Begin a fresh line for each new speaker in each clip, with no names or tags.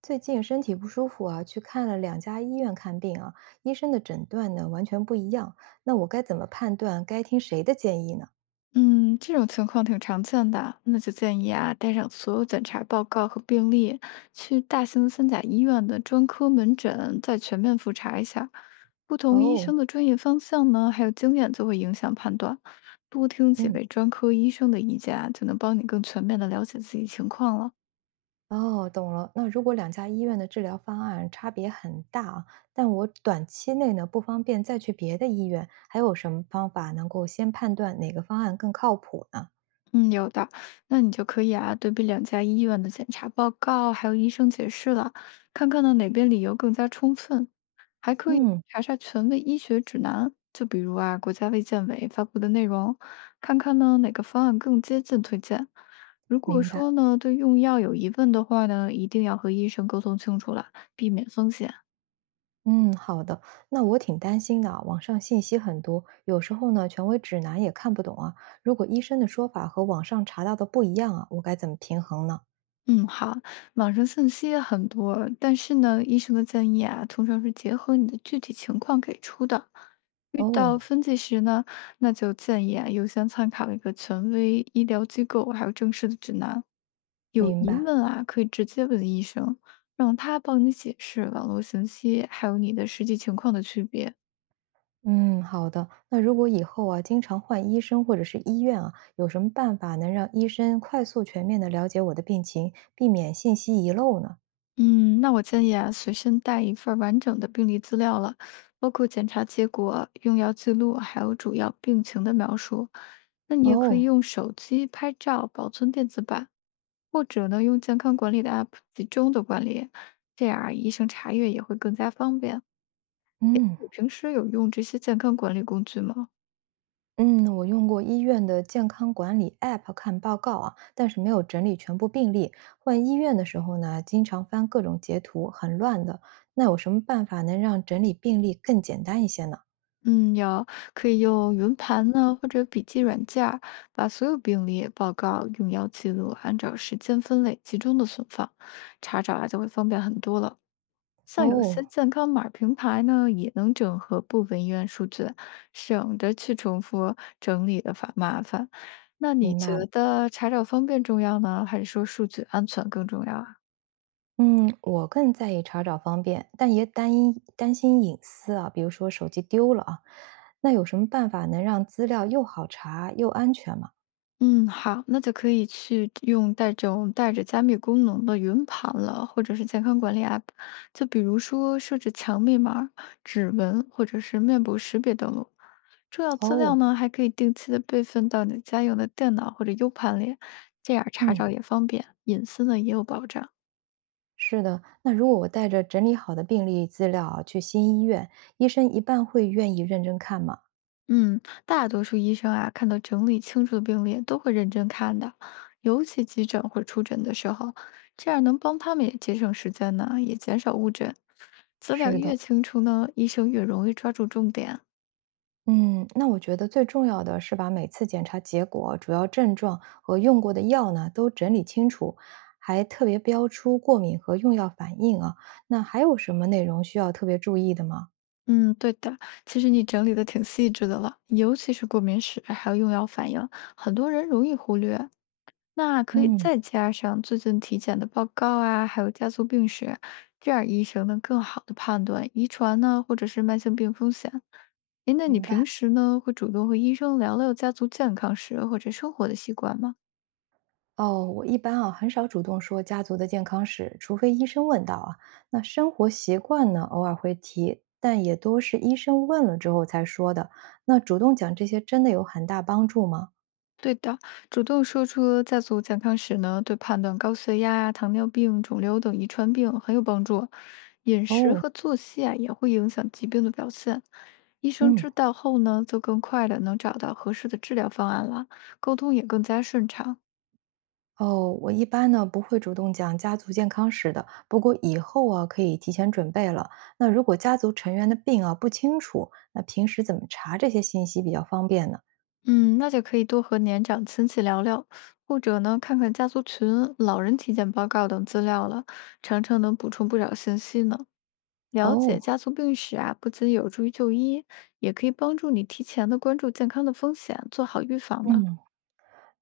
最近身体不舒服啊，去看了两家医院看病啊，医生的诊断呢完全不一样。那我该怎么判断该听谁的建议呢？
嗯，这种情况挺常见的，那就建议啊，带上所有检查报告和病历，去大型三甲医院的专科门诊再全面复查一下。不同医
哦。
生的专业方向呢，还有经验就会影响判断。多听几
嗯。
位专科医生的意见啊，就能帮你更全面的了解自己情况了。
哦，懂了。那如果两家医院的治疗方案差别很大啊，但我短期内呢不方便再去别的医院，还有什么方法能够先判断哪个方案更靠谱呢？
嗯，有的，那你就可以啊，对比两家医院的检查报告，还有医生解释了，看看呢哪边理由更加充分。还可以
嗯，
查查权威医学指南，就比如啊，国家卫健委发布的内容，看看呢哪个方案更接近推荐。如果
明白。
说呢对用药有疑问的话呢，一定要和医生沟通清楚了，避免风险。
嗯，好的。那我挺担心的啊，网上信息很多，有时候呢，权威指南也看不懂啊。如果医生的说法和网上查到的不一样啊，我该怎么平衡呢？
嗯，好，网上信息也很多，但是呢，医生的建议啊，通常是结合你的具体情况给出的。遇到
哦，
分歧时呢，那就建议啊，优先参考一个权威医疗机构还有正式的指南。有
明
疑
白。
问啊，可以直接问医生，让他帮你解释网络信息还有你的实际情况的区别。
嗯，好的。那如果以后啊，经常换医生或者是医院啊，有什么办法能让医生快速全面的了解我的病情，避免信息遗漏呢？
嗯，那我建议啊，随身带一份儿完整的病历资料了，包括检查结果、用药记录，还有主要病情的描述。那你也可以
哦。
用手机拍照保存电子版，或者呢用健康管理的 App 集中的管理，这样啊医生查阅也会更加方便。
嗯。
你平时有用这些健康管理工具吗？
嗯，我用过医院的健康管理 App 看报告啊，但是没有整理全部病例。换医院的时候呢，经常翻各种截图，很乱的。那有什么办法能让整理病例更简单一些呢？
嗯，有，可以用云盘呢，或者笔记软件儿，把所有病例、报告、用药记录按照时间分类集中的存放，查找啊就会方便很多了。像有些
哦，
健康码儿平台呢，也能整合部分医院数据，省得去重复整理的烦麻烦。那你
明
觉
白了。
得查找方便重要呢，还是说数据安全更重要啊？
嗯，我更在意查找方便，但也担心隐私啊，比如说手机丢了啊。那有什么办法能让资料又好查又安全吗？
嗯，好，那就可以去用带这种带着加密功能的云盘了，或者是健康管理 App，就比如说设置强密码、指纹或者是面部识别登录。重要资料
哦。
呢，还可以定期的备份到你家用的电脑或者 U 盘里，这样查
嗯。
找也方便，隐私呢也有保障。
是的，那如果我带着整理好的病历资料啊去新医院，医生一般会愿意认真看吗？
嗯，大多数医生啊，看到整理清楚的病历都会认真看的，尤其急诊或出诊的时候，这样能帮他们也节省时间呢，也减少误诊。资料
是
越
的。
清楚呢，医生越容易抓住重点。
嗯，那我觉得最重要的是把每次检查结果、主要症状和用过的药呢都整理清楚，还特别标出过敏和用药反应啊。那还有什么内容需要特别注意的吗？
嗯，对的，其实你整理的挺细致的了，尤其是过敏史还有用药反应，很多人容易忽略。那可以
嗯，
再加上最近体检的报告啊，还有家族病史，这样医生能更好的判断遗传呢，或者是慢性病风险。诶，那你
明白。
平时呢会主动和医生聊聊家族健康史或者生活的习惯吗？
哦，我一般啊很少主动说家族的健康史，除非医生问到啊。那生活习惯呢，偶尔会提，但也都是医生问了之后才说的。那主动讲这些真的有很大帮助吗？
对的，主动说出家族健康史呢，对判断高血压啊糖尿病、肿瘤等遗传病很有帮助。饮食
哦。
和作息啊，也会影响疾病的表现。医生
嗯。
知道后呢，就更快的能找到合适的治疗方案了，沟通也更加顺畅。
哦，我一般呢不会主动讲家族健康史的，不过以后啊可以提前准备了。那如果家族成员的病啊不清楚，那平时怎么查这些信息比较方便呢？
嗯，那就可以多和年长亲戚聊聊，或者呢，看看家族群、老人体检报告等资料了，常常能补充不少信息呢。了解
哦。
家族病史啊，不仅有助于就医，也可以帮助你提前的关注健康的风险，做好预防呢。
嗯。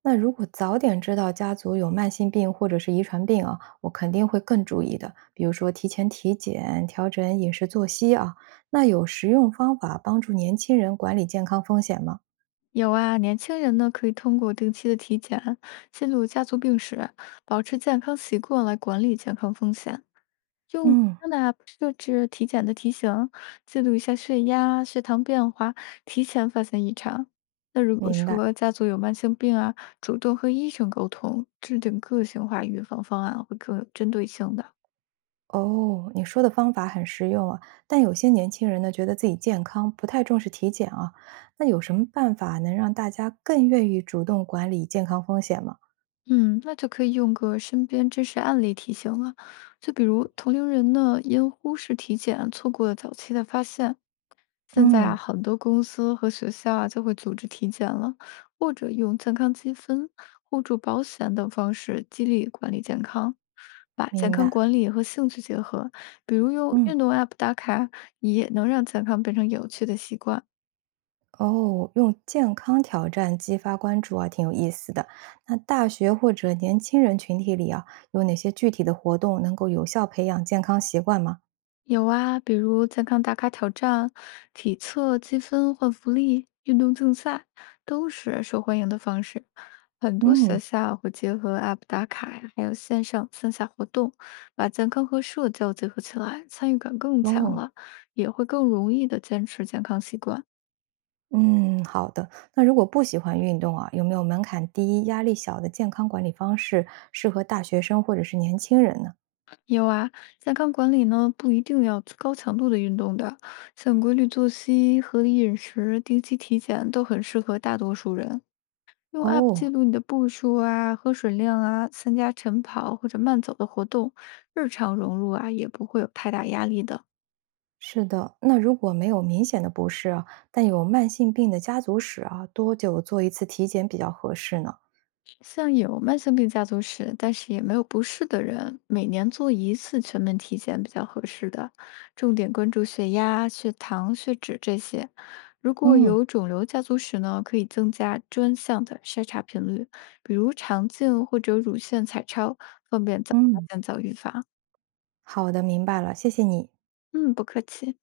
那如果早点知道家族有慢性病或者是遗传病啊，我肯定会更注意的。比如说提前体检、调整饮食作息啊。那有实用方法帮助年轻人管理健康风险吗？
有啊，年轻人呢可以通过定期的体检、记录家族病史、保持健康习惯来管理健康风险。用健
嗯，
康的 app 设置体检的提醒，记录一下血压、血糖变化，提前发现异常。那如果
明白。
说家族有慢性病啊，主动和医生沟通，制定个性化预防方案会更有针对性的。
哦，你说的方法很实用啊，但有些年轻人呢，觉得自己健康，不太重视体检啊。那有什么办法能让大家更愿意主动管理健康风险吗？
嗯，那就可以用个身边真实案例提醒了，就比如同龄人呢，因忽视体检错过了早期的发现，现在啊，
嗯，
很多公司和学校啊就会组织体检了，或者用健康积分、互助保险等方式激励管理健康，把健
明
康
白。
管理和兴趣结合，比如用
嗯。
运动 App 打卡，也能让健康变成有趣的习惯。
哦，用健康挑战激发关注啊，挺有意思的。那大学或者年轻人群体里啊，有哪些具体的活动能够有效培养健康习惯吗？
有啊，比如健康打卡挑战、体测积分换福利、运动竞赛，都是受欢迎的方式。很多学
嗯。
校会结合 App 打卡呀，还有线上线下活动，把健康和社交结合起来，参与感更强
哦。
了，也会更容易的坚持健康习惯。
嗯，好的。那如果不喜欢运动啊，有没有门槛低、压力小的健康管理方式适合大学生或者是年轻人呢？
有啊，健康管理呢不一定要高强度的运动的，像规律作息、合理饮食、定期体检都很适合大多数人。用 App 记
哦，
录你的步数啊、喝水量啊、参加晨跑或者慢走的活动，日常融入啊也不会有太大压力的。
是的。那如果没有明显的不适啊，但有慢性病的家族史啊，多久做一次体检比较合适呢？
像有慢性病家族史，但是也没有不适的人，每年做一次全面体检比较合适的，重点关注血压、血糖、血脂这些。如果
嗯
有肿瘤家族史呢，可以增加专项的筛查频率，比如肠镜或者乳腺彩超，方便早发
嗯。
现、早预防。
好的，明白了，谢谢你。
嗯，不客气。